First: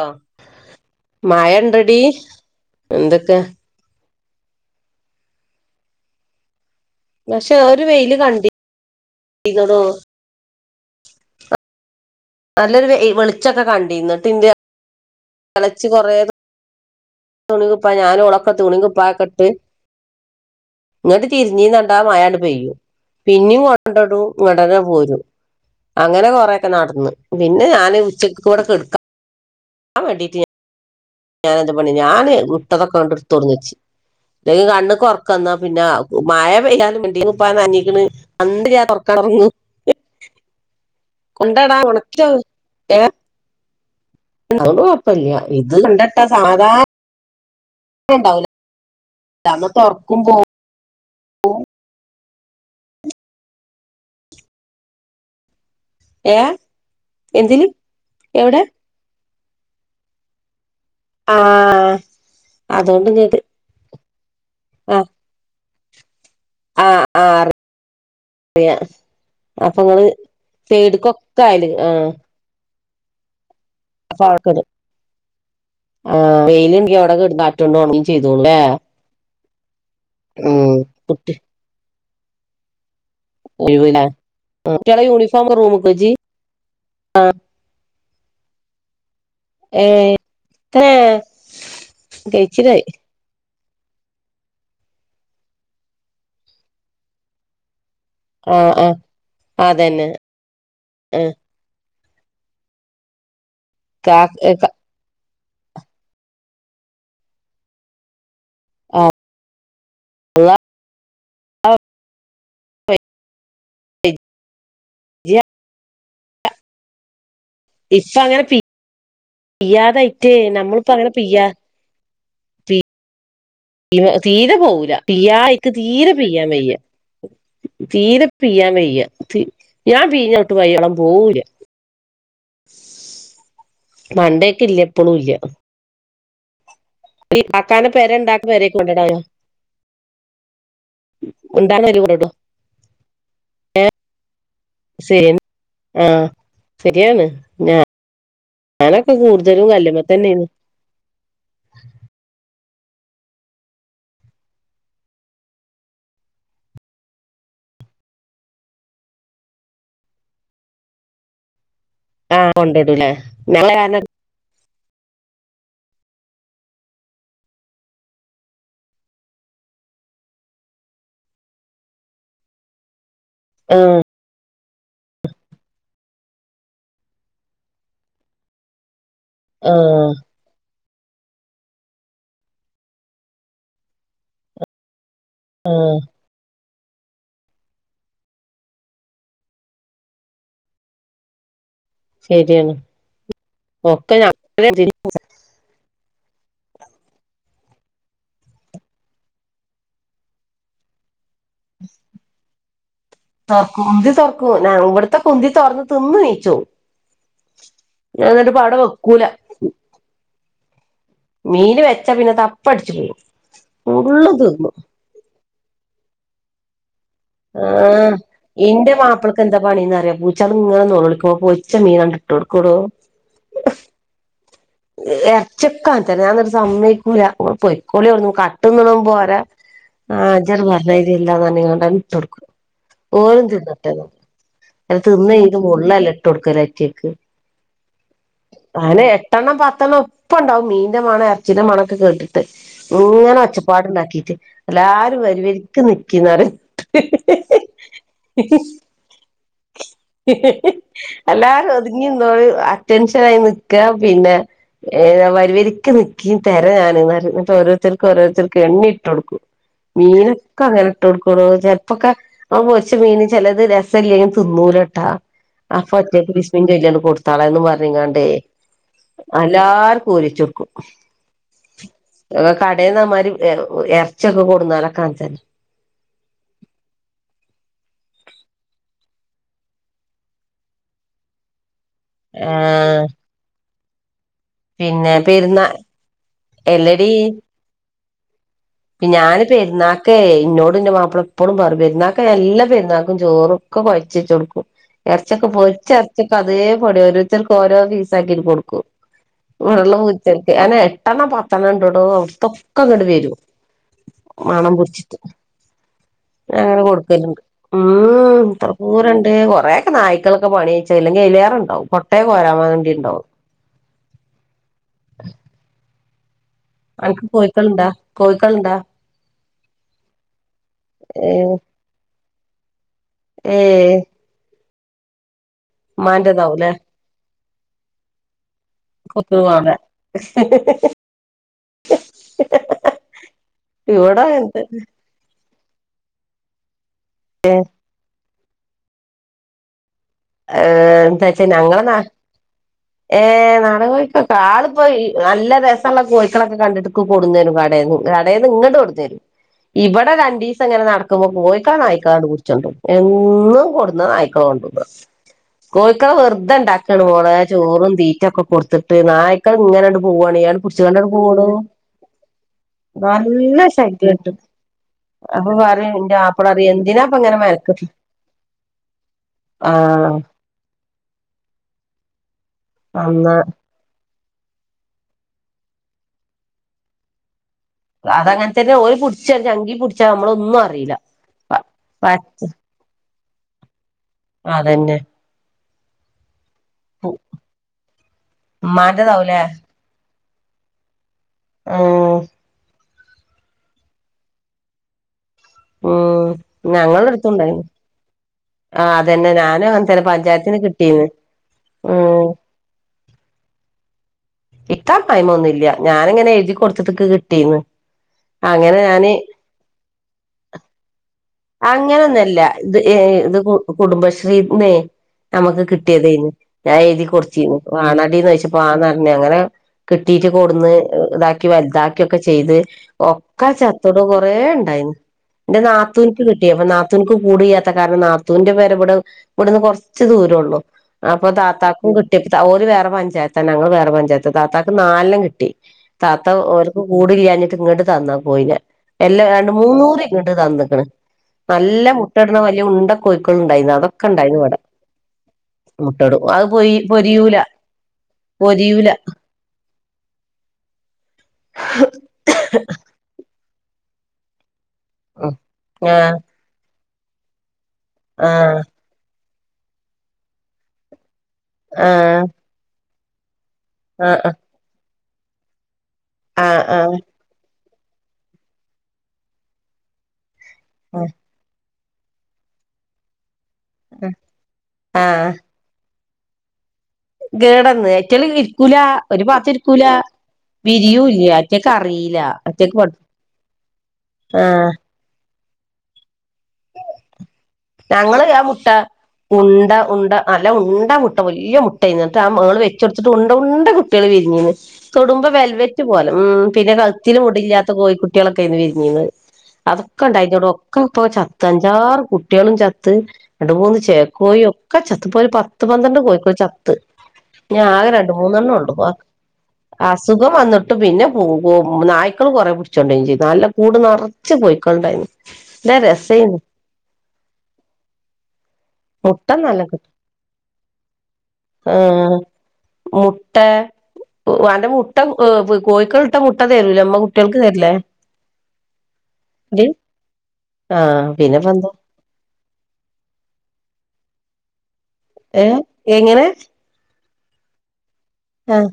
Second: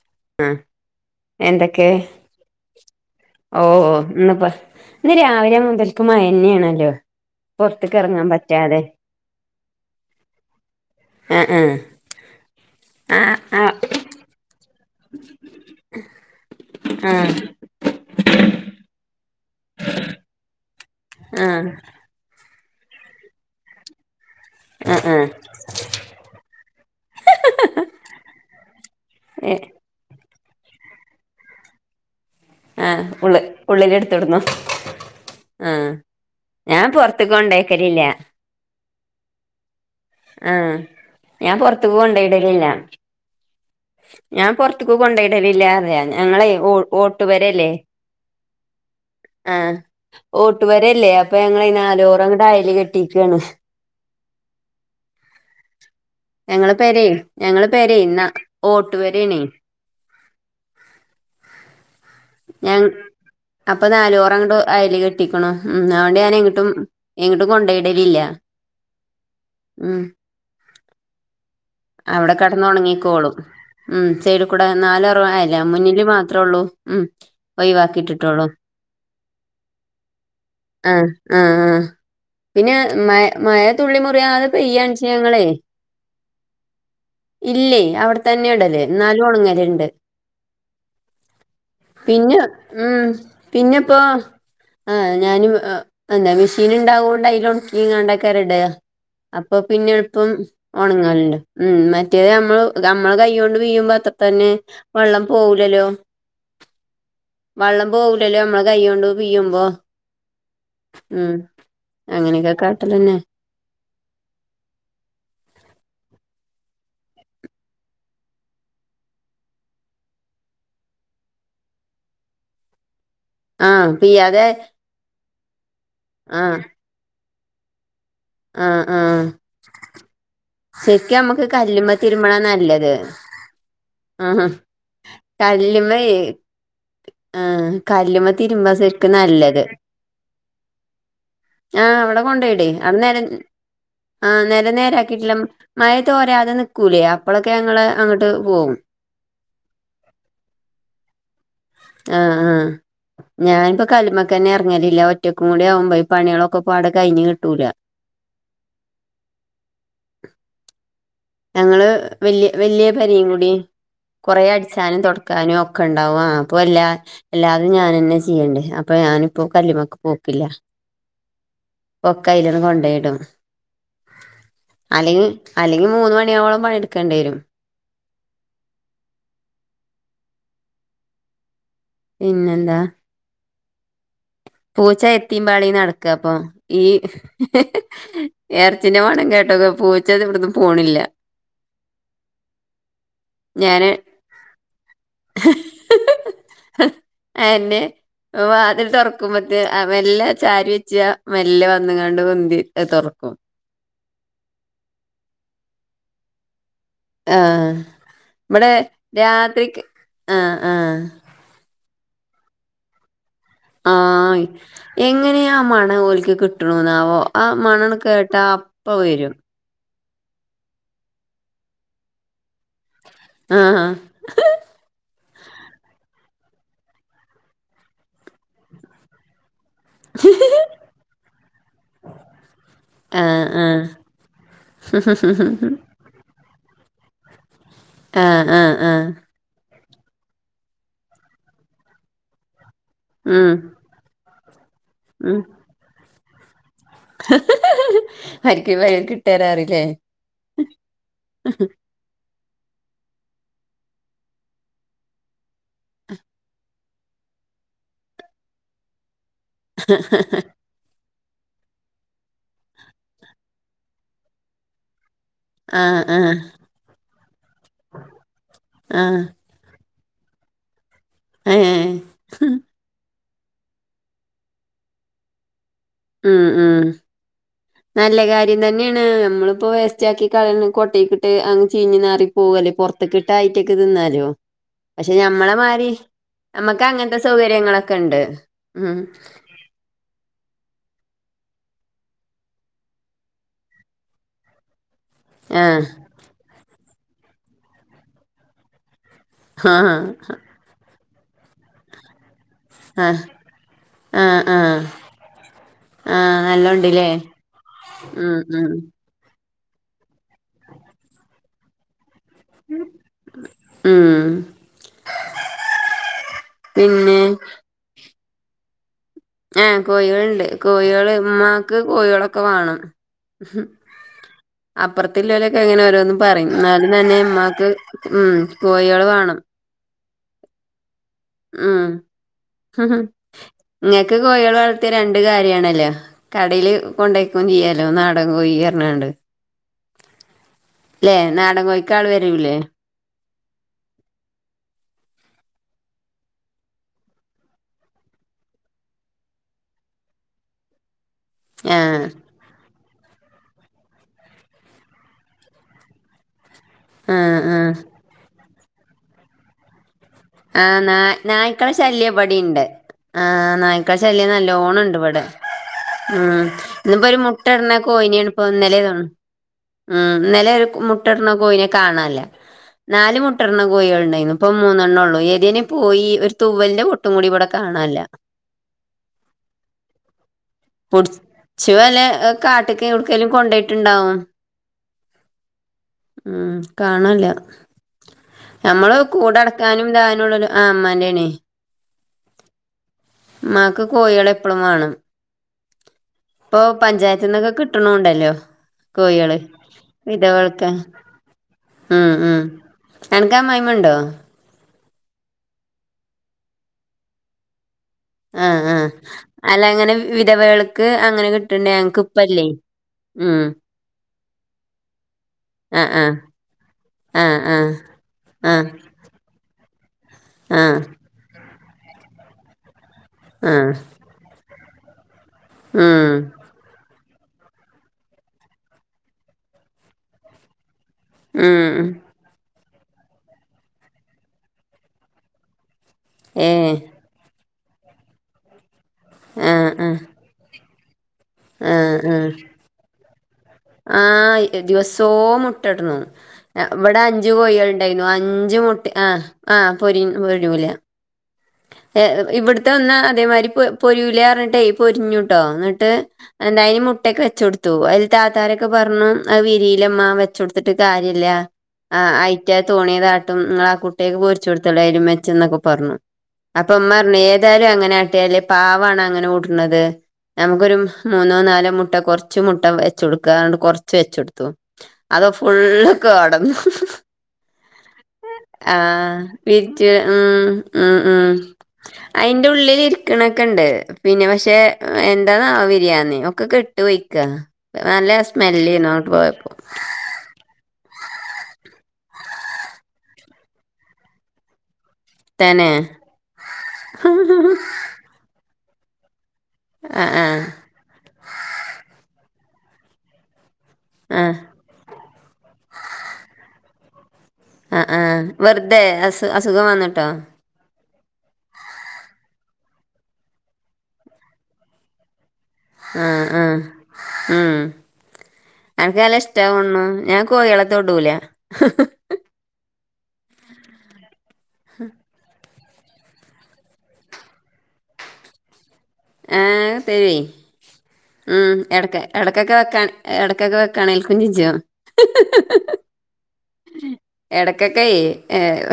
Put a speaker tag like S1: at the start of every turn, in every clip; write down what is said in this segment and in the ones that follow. S1: ആഹ്
S2: ആഹ
S1: മഴ
S2: എന്തൊക്കെ
S1: ഇണ്ടടി എന്തൊക്കെ
S2: ഓ ഇന്ന്പ്പ ഇത് രാവിലെ മുതൽക്ക മഴന്നയാണല്ലോ
S1: പക്ഷെ ഒരു
S2: പുറത്തക്ക്
S1: വെയില്
S2: ഇറങ്ങാൻ പറ്റാതെ
S1: [unintelligible]
S2: ആ ആ
S1: നല്ലൊരു
S2: ആ ആ
S1: വെളിച്ചൊക്കെ കണ്ടിരന്നിട്ട് ഇന്റെ തിളച്ചച്ച് കൊറേ
S2: ആ
S1: തുണിപ്പ ഞാനും ഉളക്കെ തുണിങ്ങിപ്പക്കെ ഇങ്ങോട്ട്
S2: ആ
S1: തിരിഞ്ഞീന്നണ്ടാ മഴട് പെയ്യു പിന്നും കൊണ്ടിടും മടങ്ങാ
S2: ആ ആ
S1: പോരും അങ്ങനെ കൊറെേൊക്കെ നടന്നന്ന് പിന്നെ ഞാന് ഉച്ചക്ക് കൂടെക്കെടുക്കാം
S2: ഏ
S1: ആ ഡീട്ട ഞാാന എന്ത്ാ പണി ഞാന്
S2: ആ ഉള്ള്
S1: വിട്ടതൊക്കെണ്ടിടുത്തോറന്നച്ചു
S2: ഉള്ളിലെടുത്തിടുന്നു
S1: അല്ലെങ്കിൽ കണ്ണണ് ഉറക്കന്നാ
S2: ആ
S1: പിന്നെ മഴ
S2: ഞാൻ
S1: പെയ്യാലും
S2: പൊറത്തേക്ക്
S1: മിണ്ടീപ്പ
S2: കൊണ്ടോയ്ക്കലില്ല
S1: നഞ്ഞ കറക്ക പറന്നു
S2: ആ ഞാൻ പുൊറത്തു പോണ്ടയിടലില്ല
S1: ഏഹ്
S2: ഞാൻ
S1: അതോണ്ട്
S2: പുറത്തക്ക
S1: കൊഴപ്പല്ല
S2: കൊണ്ടോയിടില്ല
S1: ഇത്
S2: അതെയ
S1: കൊണ്ടട്ടാ
S2: ഞങ്ങളെ
S1: സമാധാ
S2: ഓട്ട് വരെ
S1: ഉണ്ടാവൂല
S2: ആ
S1: അന്ന് തുറക്കുമ്പോ
S2: ഓട്ട്ുവരല്ലേ അപ്പൊ ഞങ്ങ ചോറട അായല് കെട്ടിിക്കയാണ്
S1: ഏ
S2: ഞങ്ങള പേര
S1: എന്തില്
S2: ഞങ്ങള് പേര ഇന്നാ
S1: എവിടെ
S2: വരണേ
S1: ആ
S2: ഞാൻ
S1: അതുകൊണ്ട് ഇങ്ങട്ട്
S2: അപ്പൊ നാലൂറ അങ്ങോട്ട്
S1: ആ
S2: അയല് കെട്ടിക്കണ ഞൻങ്ങട്ടും
S1: ആ ആ
S2: എങ്ങോട്ടും കൊണ്ടയിടലല്ല
S1: അപ്പൊ നിങ്ങള് ചേടിക്കൊക്കെ ആയല് ആ
S2: ോളൂ ഉ
S1: അപ്പൊ
S2: ച്ടിക്കൂടാ
S1: അവിടെക്കിടും
S2: നാലറ ആല്ല മുന്നിൽ
S1: ആ
S2: മാത്രമേ ഉള്ളൂ
S1: വെയിലുണ്ടെങ്കി
S2: ഉ
S1: അവിടെ കിടന്ന് കാറ്റോണ്ട് ഉണങ്ങും ചെയ്തോളും
S2: ഒയിവാക്കിട്ടിട്ടോളോ
S1: ല്ലേ ഉം
S2: ആ
S1: കുട്ടി
S2: ആആ പിന്നെ മ മഴ തുള്ളി
S1: ഒഴിവില്ലേ
S2: മുറിയതെ
S1: കുട്ടികളെ
S2: പെയ്യാണിച്ച ഞങ്ങളെ
S1: യൂണിഫോം റൂമ്ക്ക് വെച്ച്
S2: ഇല്ലേ അവിടെത്തന്നെ ഉടല്ലേ ന ണങ്ങല ഉണ്ട്
S1: ഏ തന്നെ
S2: പിന്നെ
S1: കഴിച്ചിലായി
S2: ഉ പിന്നെപ്പോൊ ആ് ഞാൻ എന്താ മെഷീൻ ഉണ്ടാാവോണ്ടായാലോ ീ
S1: ആ
S2: കണ്ടക്കാർടയ
S1: ആ
S2: അപ്പൊ പിന്നെ
S1: അതന്നെ
S2: എളപ്പം
S1: ആ
S2: ഉണങ്ങലുണ്ട്ോ ഉ മറ്റേത് നമ്മൾ നമ്മൾ കൈക കൊണ്ട് വീ്യുമ്പോ അത്ര
S1: കാ
S2: തന്നെ
S1: ക
S2: വെള്ളം പോകലല്ലോ വള്ളം പോക ല്ലോ നമ്മള്
S1: ആ
S2: കൈ്യോണ്ട് പിയുമ്പോ ഉം അങ്ങനെയൊക്കെ കാട്ടലന്നെ
S1: ഇപ്പ ഇപ്പ അങ്ങനെ പ്യാതായിട്ടേ നമ്മളിപ്പ അങ്ങനെ പ്യാ [inaudible]
S2: ആ
S1: തീ
S2: പിയ്യാതെ
S1: തീരെ പോവല പ്യ എക്ക് തീരെ
S2: ആ
S1: പ്യാൻ വയ്യ തീരെ പിയാൻ ൻ വയ്യ ഞാൻ പീഞ്ഞ
S2: ശരിക്ക നമ്മുക്ക് കല്ലുമ്പ തിരുമ്മളാ നല്ലത് ആഹ
S1: മണ്ടേക്ക് ഇല്ല ഇപ്പളും
S2: കല്ല്മ
S1: ഈ കാക്കന്റെ പേര ഇണ്ടാക്ക പേര
S2: തിരുമ്പാ
S1: കൊണ്ടടോ
S2: ശരിക്കും നല്ലത് ആ് അവിടെ കൊണ്ട പോോടെേ അവിടെര ആ അ
S1: ശരി
S2: നേരാക്കിയിട്ടില്ല
S1: ആഹ്
S2: മഴത്ത്ോരാതെ നിക്കൂലേ
S1: ശരിയാണ്
S2: അപ്പളൊക്കെ ഞങ്ങള് അങ്ങോട്ട് പോകും
S1: കല്ലുമ്മതന്നെന്ന്
S2: ആഹ് ആ ഞാനിപ്പോ കല്മക്കന്നെ ഇറങ്ങലില്ല ഒറ്റക്കും കൂടി ആകുമ്പോയി പണികളൊക്കെ പാട കഴിഞ്ഞ് കിട്ടൂല
S1: [inaudible]
S2: ഞങ്ങള് വല്യയ
S1: ആഹ്
S2: വല്യയ
S1: കൊണ്ടിടൂലേ
S2: പെരിം കുടിം
S1: ഞങ്ങളെ കാരണം
S2: കൊറേ അടി ചാനും തൊട്ക്കാനും ഒക്കെ ഉണ്ടാവും ആ അപ്പോ എല്ലാ എല്ലാതും ഞാനെന്നെ ചെയ്യേണ്ടെ അപ്പൊ ഞാനിപ്പോ ക ക്ക് പോക്കില്ല
S1: [inaudible]
S2: പ്പൊക്കയ്ലണ്ട് കൊണ്ടെയിടും
S1: ആ
S2: അല്ലെങ്കി അല്ലെങ്കി മൂന്ന് മണിയാകോളം പണിട്ക്കേണ്ടിവരും
S1: ആ
S2: പിന്നെന്താ പൂച്ച എത്തിമ്പാളി
S1: ആഹ്
S2: നടക്കാപ്പൊ ഈ എർച്ചിന്റെ മണം കേട്ടതും പൂച്ച ത് ഇവട്ന്ന് പോണില്ല
S1: ശരിയാണ് ഒക്കെ അത്ര
S2: ആന്നെ ഓ വാതിൽ തുറക്കുമ്പത്തേ മെല്ല ചാരി വെച്ച മെല്ലെ വന്ന്ങ്ങാണ്ട് ഉന്തി തൊർക്കും
S1: തൊർക്കൊ ഞ ഇവട്തൊക്കെ ഉന്തി തൊർന്ന് തിന്ന് നീചോവും
S2: ആ ഇവടെ
S1: വെക്കൂല
S2: രാത്രിക്ക് ആ ആ
S1: മീന് വെച്ചാ പിന്നെ തപ്പട്ച്ചു പോവും പുള്ളും
S2: ആഹ്
S1: തിന്നും
S2: എങ്ങനെ ആ മണഓൽക്ക് കിട്ട്ണ്ന്നാവോ
S1: ആ ഇന്റെ മാപ്പൾക്ക് എന്താ പണിന്നറിയൊ പൂചാള്ങ്ങനെ ന്നൊലോളിക്കുമ്പോ പൊര്ച്ച മീനാണ്ട് ഇട്ടോക്കൊ ടോ
S2: ആആ
S1: എർച്യോക്കെ അങ്ങൻതന്നെ ഞാന്ന്ട്ട് സമ്മയ്ക്കൂല ഇങ്ങൾ പൊയ്ക്കോളി അട്ന്ന് കട്ട്ന്ന്ണും പോരാ ആ ഇജണ്ട് പർഞ്ഞയ്രില്ലാ ന്നർഞ്കാണ്ടാണ്ട് ഇട്ടോട്ക്കും ഓലും
S2: ആഹ് ആഹ്
S1: തിന്നട്ടേന്ന് അല്ല തിന്നയ്ഞ്ഞിട്ട് മുള്ളല്ല ഇട്ടൊട്ക്കല് അയിറ്റക്ക്
S2: ആ ആ ആ
S1: പത്തെണ്ണം ഒപ്പ ഉണ്ടാവും മീന്റെ മണം എർച്ചിന്റെ മണൊക്കെ കേട്ടിട്ട് ഇങ്ങനെ
S2: ഉം
S1: ഒച്ചപ്പാട്ണ്ടാക്കിട്ട് എല്ലാരും
S2: ഉം
S1: വരിവരിക്ക് നിക്കിന്നറിം
S2: ആര്ക്കും കിട്ടാനറില്ലേ
S1: അല്ലാരും ഒതുങ്ങിന്നോളി അറ്റൻഷനായി നിക്ക പിന്നെ ഏ വരിവരിക്ക് നിക്കിം തര ഞാന് ന്നറിം ന്ന്ട്ട് ഓരോരുത്തർക്ക് ഓരോരുത്തർക്ക് എണ്ണി ഇട്ടൊടുക്കും മീനൊക്കെ അങ്ങനെ ഇട്ടടുക്ക്ണോ ചെൽപ്പൊക്കെ പൊര്ച്ച മീന് ചെലത് രസം ഇല്ലെല് തിന്നൂലട്ടാ
S2: ആഹ്
S1: അപ്പൊറ്റയ്ക്ക്
S2: ആഹ്
S1: ബിസ്മിം ചൊല്ലിആണ്ട് കൊടുത്താളെന്ന് പറഞ്ങ്ങാണ്ടേ
S2: ആഹ്
S1: അല്ലാ ഓരിചൊട്ക്കും
S2: ഏഹ്
S1: കടെന്നമാരി എർച്യോക്കെ കൊട്ന്നാലൊക്കെ അങ്ങതന്നെ
S2: ഉം ഉ നല്ല കാര്യം തന്നെണ് നമ്മളിപ്പോ വേസ്റ്റാക്കി കളിണത് കൊട്ടീക്കിട്ട് അ ചീഞ് നാറി പോകല്ലേ
S1: ആഹ്
S2: പൊർത്ത്ക് ട്ടാ അയ്റ്റക്ക് തിന്നാലോ പക്ഷെ
S1: പിന്നെ
S2: ഞമ്മളെ
S1: പെരുന്നാ
S2: മാരി ഞമ്മക്ക്
S1: എല്ലടീ
S2: അങ്ങൻത്തെ സൗകര്യങ്ങളൊക്കെണ്ട്
S1: ഞാന് പെര്ന്നാക്കെ ഇന്നോട് ന്റെ മാപ്പള എപ്പൊളും പറിം പെര്ന്നാക്കെ എല്ലാ പെരുന്നാക്കും ചോറൊക്കെ കൊഴച് ട്ടൊട്ക്കും എർച്യോക്കോ
S2: ആഹ്.
S1: പൊര്ച്ച എർചിക്കെ അതേ പടി ഓരുത്തർക്ക് ഓരോ പീസാക്കിട്ട് കൊടുക്കും
S2: ആഹ്.
S1: ങ്ങള്ള്ള പൂച്ചക്ക് അനെ എട്ടെണ്ണം പത്തെണ്ണം ണ്ടടോ അഔത്തൊക്കെ ങ്ങട്ട്
S2: ആഹ്.
S1: വരും
S2: ആഹ്
S1: മണം
S2: ആഹ്.
S1: പുട്ച്ചിട്ട്
S2: ആഹ്
S1: ഞാൻ അങ്ങനെ
S2: നല്ലോണ്ട്ല്ലേ.
S1: കൊടുക്കലുണ്ട്
S2: ഉം
S1: ഉ ത്ര
S2: ഉം.
S1: പൂരണ്ട് ണ്ട് കൊറെക്കെ നായിക്കളൊക്കെ പണിയ്ച്ചു അല്ലെങ്കി അയ്ലേറണ്ടാവും ട്ടേ കോരാമാണ്ടിണ്ടാവും
S2: ഉം. പിന്നെ
S1: അൻക്ക് കോയ്ക്കള്ണ്ടാ കോയിക്കള്ണ്ടാ
S2: ആ കോഴികള്ണ്ട് കോഴികൾ
S1: ഏ
S2: ഉമമാക്ക് കോഴികളൊക്കെ വാണം
S1: ഏ
S2: ഉം അപ്പുറത്തി ള്ളോലൊക്കെ എങ്ങനെ ഓരോന്ന് പറയും
S1: ഉമ്മാന്റെതാവുംല്ലേ
S2: ന്നാലും തന്നെ മ്മാ ഉം കോഴികള് വേണം.
S1: [unintelligible]
S2: ഉം ഇങ്ങക്ക്
S1: ഇവിടെ
S2: കോഴേള് വളർത്തിയ രണ്ട് കാര്യാണ് ല്ല കടേല് കൊണ്ടയ്ക്കും ചെയ്യാലോ നാടൻ കോഴി അർഞ്ഞാണ്ട്
S1: ഏ ന്താ ച്ചാ ഞങ്ങളെ ന
S2: ആള് വരൂലേ
S1: ഏഹ് നാടൻ കോഴിക്കൊക്കെ ആളിപ്പോ നല്ല രസമുള്ള കോഴിക്കളൊക്കെ കണ്ടിട്ട് ഇൻക്ക് കൊടുന്നു രും കടേന്ന് കട ങ്ങട്ട് കൊട്ന്ന് രും ഇവിടെ രണ്ടീസമിങ്ങനെ നട കോഴിക്കളെ
S2: ആഹ്
S1: നായിക്കളെ പുട്ച്ചുണ്ടാവും എന്നും കൊടുന്ന നായ്ക്കള കൊണ്ടോവാ കോയ്ക്കളെ വെറുതെ ഇണ്ടാക്കാണ് മോളെ
S2: ആഹ് ആഹ്
S1: ചോറും തീറ്റൊക്കെ കൊടുത്തിട്ട് നായ്ക്കള് ഇങ്ങനെ. ആണ്ട്
S2: ആ ന നായ്ക്കള ശല്യം ബടിണ്ട്..... ആ
S1: നല്ല
S2: നായ്ക്കളെ ശല്യം
S1: ശല്യണ്ട്
S2: നല്ലോണംണ്ട് ഇവിടെ
S1: അപ്പൊ പറയും ഇന്റെ
S2: ഉം
S1: മാപ്പള പറയും
S2: ഇന്നിപ്പോ
S1: എന്തിനാപ്പ
S2: ഒരു
S1: ഇങ്ങനെ
S2: മുട്ടട്ണ കോയിനാണ് ഇപ്പോന്ന ലെ
S1: ആഹ്
S2: ഇന്നലെ ഒരു മുട്ടട്ണ കോഴിനെ കാണല്ല നാല്
S1: അന്നാ
S2: മുട്ട ട്ന്ന കോഴികൾ ഉണ്ടായിരുന്നു ഇപ്പ മൂന്നെണ്ണം ഒള്ളൂ ഏതേന പോയി ഒരു തുവലിന്റെ പൊട്ടും കൂടി വടെ
S1: അതങ്ങനെ തന്നെ ഓല് പിടിച്ച ചങ്കി പിടിച്ചാ നമ്മള ഒന്നും അറിയില്ല.....
S2: ച്ച് വല്ല
S1: പ
S2: കാട്ട്ക്കും എവിടുക്കലും കൊണ്ടോയി
S1: അതന്നെ.
S2: ഉം കാണാല്ല നമ്മള്
S1: ഉമ്മാന്റെതാവൂലേ
S2: കൂടെടക്കാനും താ ആ മ്മാൻ്റെയ്നി
S1: ഓ
S2: മ്മാക്ക് കോഴികളെ എപ്പളും വേണം.
S1: ഉം ഞങ്ങളുടെ അടുത്തുണ്ടായി നി
S2: കിട്ട്ണൂണ്ടല്ലോ
S1: ആ അതന്നെ
S2: കോഴികള്
S1: ഞാന് അങ്ങൻതന്നെ പഞ്ചായത്തിന്
S2: വിധവകൾക്ക്
S1: കിട്ടീന്ന്
S2: ഉം ഉം എനക്ക് അമ്മായിമ്മ ഇണ്ടോ
S1: ഇൻക്ക് അമ്മായിമ്മൊന്നുല്ല ഞാാനിങ്ങനെ എഴുതി കൊടുത്ത്ട്ട്ക്ക് കിട്ടീന്ന്
S2: ആ ആ
S1: അങ്ങനെ ഞാന്
S2: അല്ല അങ്ങനെ വിധവകൾക്ക് അങ്ങനെ കിട്ട്ണ്ട് ഞങ്ങക്ക്
S1: അങ്ങനൊന്നല്ല
S2: ഇപ്പല്ലേ
S1: ഇത് ഏ ഇത്
S2: ഉം
S1: കുടുംബശ്രീന്നെ നമുക്ക്
S2: ആ ആ
S1: കിട്ടിയതന്ന് ഞാനെഴുതി
S2: ആ ആ
S1: കൊട്ത്തീന്ന് വാണാ ടീന്ന്
S2: ആ
S1: പോയ്ച്ചപ്പോ അങ്ങനെ. കിട്ടീട്ട്
S2: ആ
S1: കൊടുന്ന് ഇതാക്കി വലുതാക്കിൊക്കെ ചെയ്ത് ഒക്കാ
S2: ആ
S1: ചത്തോട് കൊറേ ഉണ്ടായിന്ന് എന്റെ
S2: ഉം
S1: നാത്തൂനിപ്പ് കിട്ടി അപ്പ നാ നാത്തുൻക്ക് കൂട്ല്ലാത്ത കാരണം നാത്തുവിന്റെ പേര വടെ ഇവിടുന്ന് കുറച്ച് ദൂരം ഉള്ളു അപ്പൊ
S2: ഉം
S1: തത്താക്കും കിട്ടി ഓല് വേ പഞ്ചായത്ത് ആണ് ഞങ്ങൾ വേറെ പഞ്ചായത്ത് താത്താക്ക് നാലെണ്ണം കിട്ടി താത്ത
S2: ഏ
S1: ഓൽക്ക് കൂട് ഇല്ലാഞ്ഞിട്ട് ഇങ്ങോട്ട് തന്നാ കോഴിനെ എല്ലാം രണ്ട്
S2: ആ ആ
S1: മൂന്നൂറി ഇങ്ങോട്ട് തന്നിക്ക്ണ് നല്ല മുട്ടയിടണം വല്ല്യ ഉണ്ട കോഴിക്കൾ ഉണ്ടായിരുന്നു അതൊക്കെ ഉണ്ടായിരുന്നു
S2: ആഹ്
S1: ഇവിടെ
S2: ദിവസോ മുട്ടിടുന്നു
S1: മുട്ടടും അത് പൊരി
S2: ഇവിടെ അഞ്ചു
S1: പൊരിയൂല
S2: കോഴികളുണ്ടായിന്നു ആ അ അഞ്ചു
S1: പൊരിയൂല
S2: മുട്ടി ആ ആഹ് പൊരി പൊരൂല ഇവിടുത്തെ ഒന്ന് അതേമാതിരി പൊരിൂല പറഞ്ഞിട്ടേ പൊരിഞ്ഞുട്ടോ എന്നിട്ട്
S1: ആഹ്
S2: എന്തായന് മുട്ടൊക്കെ വെച്ച് കൊടുത്തു അതില്
S1: ആഹ്
S2: താത്താരൊക്കെ പറഞ്ഞു ആ വിരിലമ്മ വെച്ച് കൊടുത്തിട്ട് കാര്യില്ല ആ്
S1: ആഹ്
S2: ആയിറ്റ തോണി ആ കുട്ട്യാക്ക്
S1: ആഹ്
S2: പോരിച്ച് കൊടുത്താളി അയലും മെച്ചം എന്നൊക്കെ പറഞ്ഞു
S1: ആഹ്
S2: അപ്പൊ മ്മ
S1: ആഹ്
S2: പറഞ്ഞു ഏതാലും അങ്ങ നൊവട്ടെ പാവാണ് അങ്ങനെ കൂട്ടുന്നത് നമുക്കൊരു മൂന്നോ നാലോ മു മുട്ട കൊറച്ച് മുട്ട വെച്ച് കൊടുക്കാറഞ്ഞിട്ട് കൊറച്ച് വെച്ച് കൊടുത്തു അത്
S1: ആഹ്
S2: ഫുളള് കേടന്നു
S1: കേടന്ന് അയ്റ്റള് ഇരിക്കൂല
S2: ആഹ്
S1: ഒരു ഭാഗത്ത് ഇരിക്കൂല
S2: പിറ്റേ ഉം ഉം
S1: വിരിയൂല്ല
S2: ഉം
S1: അറ്റക്ക് അറിയില്ല
S2: അയിന്റെ
S1: അറ്റക്ക്
S2: ഉള്ളിൽ
S1: പ
S2: ഇരിക്കണൊക്കെ ഉണ്ട് പിന്നെ പക്ഷെ
S1: ആഹ്
S2: എ ട്ടന്നാ വിരിയാന് ഒക്കെ കെട്ട് പോയ്ക്കാ
S1: ഞങ്ങള് മുട്ട ഉണ്ട ഉണ്ട് അല്ല ഉണ്ട മുട്ട.. മുട്ട വല്യ മുട്ട എന്നിട്ട് ആ മ്മള് വെച്ചെടുത്തിട്ട് ഉണ്ട ഉണ്ട കുട്ടികൾ വിരിഞ്ഞിന്ന് തൊടുമ്പോ
S2: തന്നെ
S1: വെൽവെറ്റ് പോലെ ഉം പിന്നെ കളുത്തിും മുടില്ലാത്ത കോഴി കുട്ടികളൊക്കെ ഇന്ന് വിരിഞ്ഞീന്ന് അതൊക്കെ
S2: ആഹ് ആഹ്
S1: ഇണ്ടായിതിനൂടെ ഒക്കെ ഇപ്പൊ ചത്ത അഞ്ചാറ് കുട്ടികളും ചത്ത് രണ്ട് മൂന്ന്
S2: ആഹ്
S1: ചേക്കോഴ ഒക്കെ ചത്ത് പോ ഒരു പത്ത് പന്ത്രണ്ട് കോഴിക്കോ ചത്ത് ഞാൻ
S2: ആഹ്
S1: ആകെ രണ്ട്
S2: ആഹ്
S1: മൂന്നെണ്ണം ഒള്ളൂ
S2: വെറുതെ
S1: പോ
S2: അസു അസുഖം വന്നിട്ടോ?
S1: അസുഖം വന്നിട്ട് പിന്നെ നായ്ക്കള് കുറെ പിടിച്ചോണ്ടായി ചെയ് നല്ല കൂട് നറച്ച് കോയിക്കളുണ്ടായിരുന്നു
S2: ആഹ് ആഹ് ഉം എനക്ക്ല്ല
S1: മുട്ട നല്ല
S2: ഇഷ്ടണു
S1: കിട്ടും
S2: ഞാൻ കോഴളത്തൊടൂല
S1: ആഹ്
S2: [unintelligible]
S1: മുട്ട വന്റെ മുട്ട കോഴക്കള ഇട്ട മുട്ട തരൂല അമ്മ കുട്ടികൾക്ക് തരിലേ
S2: ആ തരുഎ
S1: ആഹ് പിന്നെപ്പ എന്താ
S2: എടക്ക ഇടക്കെ വെക്കാ ഇടക്കൊക്കെ വെക്കാണെങ്കൽക്കുഞ്ി ജ്യോ
S1: ഏ എങ്ങനെ
S2: എടക്കൊക്കെ ഏ
S1: ആഹ്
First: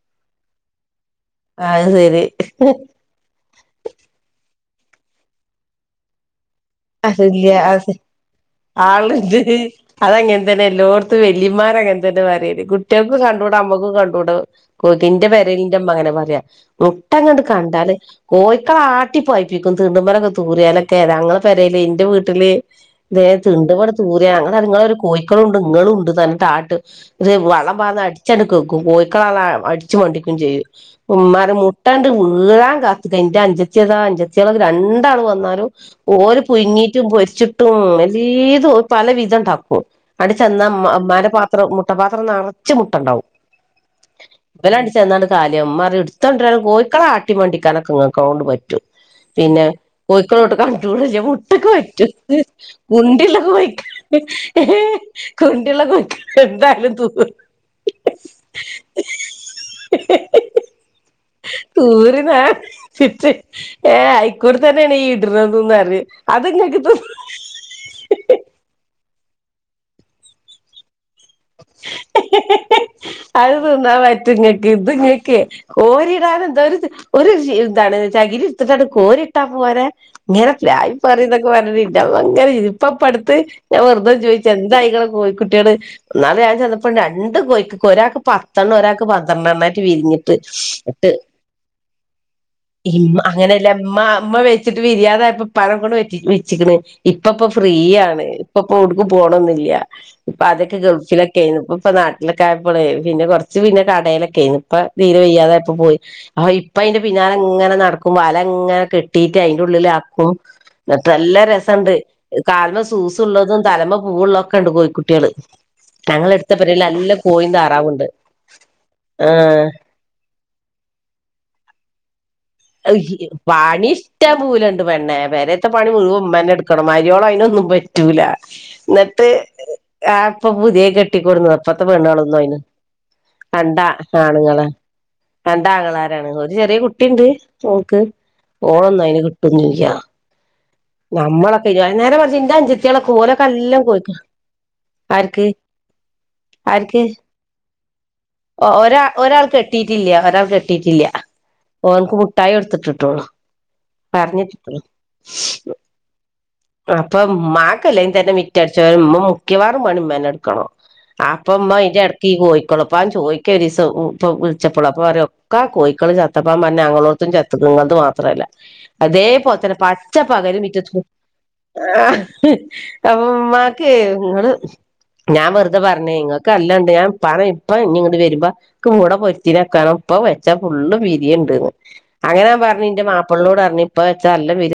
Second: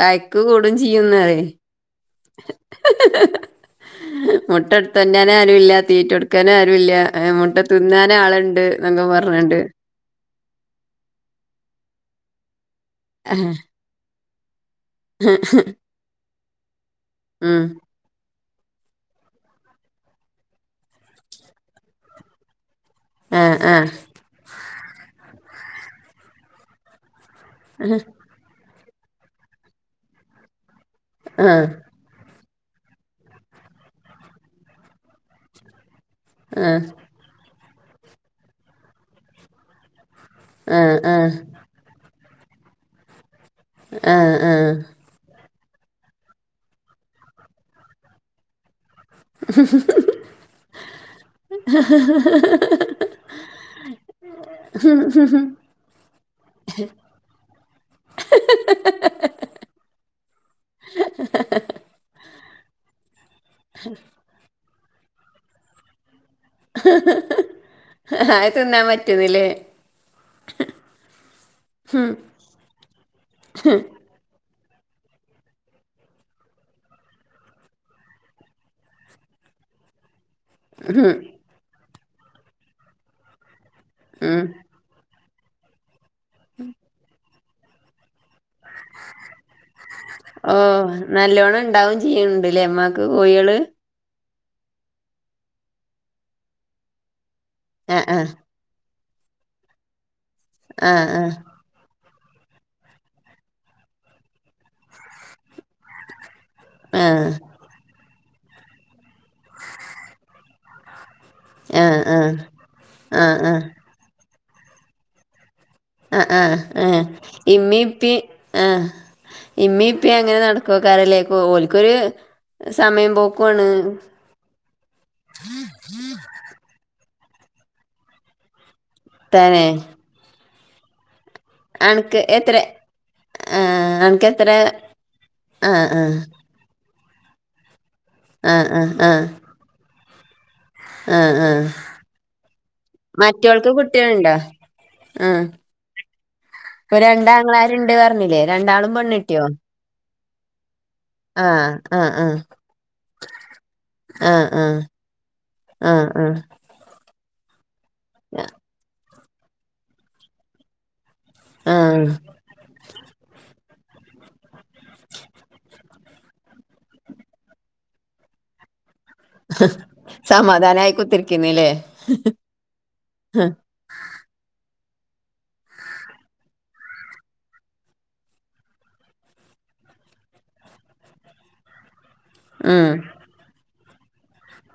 S2: വായക്ക് കൂടും ചെയ്യുന്നതേ
S1: അ
S2: മുട്ട എടുത്ത് തന്നാനെ അനും ഇല്ലാ തീറ്റ എടുത്ത്
S1: അല്ല അ
S2: ആളുണ്ട് എന്നൊക്കെ
S1: ആളണ്ട്
S2: പറഞ്ഞിട്ട്
S1: അതങ്ങന തന്നെല്ലോർത്ത് വ വല്ലിമാരങ്ങനെ തന്നെ വയേ കുട്ടികൾക്ക് കണ്ട കൂടും അമ്മക്കും കണ്ട കൂടും കൊതിന്റെ പരലന്റെ അങ്ങനെ പറയാ മുട്ടങ്ങോട്ട്
S2: ഉം
S1: കണ്ടാല് കോഴക്കള ആട്ടി പോയിപ്പിക്കും തീണ്ടുമ മരൊക്കെ തൂരാനൊക്കെ തഞങ്ങൾ പെരേൽ ല്ല എന്റെ വീട്ടില് നേ
S2: ആ
S1: ത ഇണ്ട്
S2: ആ
S1: ഇവിടെ തൂര അങ്ങെ അതുങ്ങളെ ഒരു കോഴക്കളും ഉണ്ട് ഇങ്ങളും ഉണ്ട് തന്ന താട്ട് ഇത് വളം പാന്ന് അടിച്ചെടുക്ക വെക്കും കോഴക്കളള അടിച്ചു മണ്ടിക്കും ചെയ്യും ഉ്മാര
S2: ആ ആ
S1: മ മുട്ടാണ്ട് വീഴൻ കാത്തിക്ക എന്റെ അഞ്ചത്തിതാ അഞ്ചത്തിള രണ്ടാള് വന്നാലും ഓര്
S2: ആ
S1: പുങ്ങിട്ടും പൊരിച്ചിട്ടും എല്ലത് പല വിധം ഉണ്ടാക്കും അടി ചെന്നമാന്റെ പാത്രം മുട്ടപാത്രം നിറച്ച് മുട്ട ഉണ്ടാവും
S2: ആ ആ
S1: മാറി എടുത്തൊണ്ടിരും കോഴക്കളെ ആട്ടിമണ്ടിക്കാനൊക്കെങ്ങക്കോണ്ട് പറ്റും പിന്നെ കോഴക്കളോട്ട് കാണിക്ക- മുട്ടക്ക് വറ്റു കുണ്ടിലൊക്കെയ്ക്ക കുണ്ടില [unintelligible] [unintelligible] തൂര്ന്നാ ഏ ആയിക്കോടെ തന്നെയാണ് ഈ ഇടുന്ന തന്നാര്
S2: ആ തിന്നാൻ പറ്റുന്നില്ലേ ഉം
S1: [unintelligible] അത് നിന്നാൻ പറ്റ ഇത്ങ്ങക്കെ കോരിടാന എന്താ ഒരു എന്താണ് ചകിരി ഇത്തിട്ടാണ് കോരിട്ടാ പോ പോ ഇങ്ങരെ പായി
S2: ഉം
S1: പററതൊക്കെ പറര ഇ ഭങ്കര ഇപ്പ പടുത്ത് ഞാൻ വെറുതെ
S2: ഉം
S1: ചോദിച്ച എന്താായികള കോഴിക്കുട്ടികള് ഒാള ഞാൻ ചെന്നപ്പോൾ രണ്ട് കോഴ കോരാക്ക പത്തെണ്ണ ഒരാൾക്ക് പന്ത്രണ്ടെണ്ണായിട്ട്
S2: ഓ
S1: വിരിഞ്ഞിട്ട്ണ്ട്
S2: നല്ലോണം ഉണ്ടാവും ചെയ്യണുണ്ടല്ലേ ഉമ്മാക്ക്
S1: മ്മ
S2: കോഴികള്
S1: അങ്ങനെയല്ലമ്മ അമ്മ വെച്ചിട്ട് വിരിയാതായപ്പോ പഴം കൊണ്ട് വ വെച്ചണ് ഇപ്പപ്പോൊ ഫ്രീ
S2: ആ ആ
S1: ആണ് ഇപ്പപ്പ പോണോന്നില്ല ഇപ്പൊ അതൊക്കെ
S2: ആ ആ
S1: ഗൾഫിലൊക്കെ ആയിരുന്നു ഇപ്പ ഇപ്പൊ നാട്ടില ലൊക്കെ ആയപ്പളെ പിന്നെ കൊറച്ച് പിന്നെ കടലൊക്കെ ആയിരുന്നു ഇപ്പ തീരെ വെയ്യാതൊയപ്പോ പോയി അ ഇപ്പ അതിന്റെ
S2: ആ
S1: പിന്നാല എങ്ങനെ നടക്കും വല എങ്ങനെ കെട്ടിട്ട് അയിന്റെ ഉള്ളില ആാക്കും നല്ല രസംുണ്ട്
S2: ആഹ് ആഹ്
S1: കാൽമ
S2: ആഹ്
S1: സൂസള്ളതും
S2: ആഹ്
S1: തലമ പൂവള്ളൊക്കെ ഉണ്ട് കോഴിക്കുട്ടിയാൾ
S2: ആ ആഹ് ആ
S1: താറാവുണ്ട്
S2: ഇമ്മിപ്പി ആ
S1: ആഹ്
S2: ഇമ്മിപ്പ അങ്ങനെ നടക്ക ക്ക കറലേക്ക ഓലിക്കൊരു
S1: പണി ഇഷ്ടാൻ പോൂലുണ്ട് പെണ്ണെ പേരെത്തെ പണി മുഴുവൻ ഉമാനെ എടുക്കണമായി ൊന്നും പറ്റൂ എന്നിട്ട്
S2: തന്നെ
S1: പ്പൊ പുതിയ കട്ടിക്ക കൊൂടുന്നത് അപ്പത്തെ പെണ്ണാള
S2: അനക്ക്
S1: ഒന്നും
S2: എത്ര
S1: അയിന് രണ്ടാ
S2: ആഹ് അനക്കെത്ര
S1: ആണുങ്ങളാ
S2: ആഹ് ആഹ്
S1: രണ്ടാങ്ങളാരാണ്. ഒരു ചെറിയേകു കുട്ടിണ്ട് ഓക്ക്
S2: ആഹ് ആഹ്
S1: ഓളെന്നും അയ്ന്
S2: ആഹ്
S1: കിട്ടൊന്നുല്ല.
S2: ആഹ് ആഹ്
S1: നമ്മളൊക്കെ [unintelligible] നേരെ മറ്ച്ച് ഇന്റെ അൻജത്തിയാലൊക്കെ ഓലൊക്കെ
S2: മറ്റോൾക്ക്
S1: നല്ലോം കോഴിക്കളെ
S2: കുട്ടികളുണ്ടോ ആഹ്
S1: ആർക്ക്
S2: ഇപ്പൊ
S1: ആർക്ക്
S2: രണ്ടാങ്ങളാരുണ്ട് പറഞ്ഞില്ലേ രണ്ടാളും
S1: ഒരാ
S2: പെണ്ണിട്ടിയോ
S1: ഒരാൾ കെട്ടീട്ടില്ല കിട്ടിട്ടില്ല
S2: ആഹ് ആഹ്
S1: ഓന്ക്
S2: ആഹ്
S1: മുട്ടായി കൊടുത്തുവിട്ടിട്ടുള്ളു പറഞ്ഞിട്ടിക്കിന്
S2: ആ ആ
S1: അപ്പൊ ഉമ്മാക് അല്ലെങ്കിതന്നെ മിറ്റട്ച്ചേരും ഉമ്മ മുക്കിയവാറും പണി ഉമ്മന്നെ ഇട്ക്കണം. അപ്പം ഇമ്മ അയ്ന്റെ
S2: ആഹ്
S1: എട്ക്ക് ഈ കോയികൊലപ്പം ചോയ്ക്കൊരീ [unintelligible] ഇപ്പൊ വിള്ച്ചപ്പളാ അപ്പ പറിയാ ഒക്ക കോയിക്കള് ചത്തപ്പം [unintelligible] ഞങ്ങലോട്ത്തും ചത്ത്ക്ക്ണ് നിങ്ങൾത് മാത്രല്ല. അതേപോൽതന്നെ പച്ചപ്പകലും
S2: സമാധാനായി
S1: മിറ്റത്തും
S2: കുത്തിരിക്കുന്നില്ലേ
S1: ആ ഇമ്മാക്കേ ഇങ്ങള് ഞാൻ വെർതെ പർഞ്ഞേ അല്ലണ്ട് ഞാം ഇപ്പാനെ ഇപ്പ ഇഞ്ഞ് ഇങ്ങട്ട് വരുമ്പ [unintelligible] പൊർത്തിനക്കാ ഇപ്പ വെച്ച ഫുള്ള് വിരീണ്ട്ന്ന്. അങ്ങനെ ഞാ പറഞ്ഞ്
S2: ഉം
S1: ന്റെ മാപ്പൾനോടർഞ്ഞ് ഇപ്പവെച്ച നല്ലോ വിർ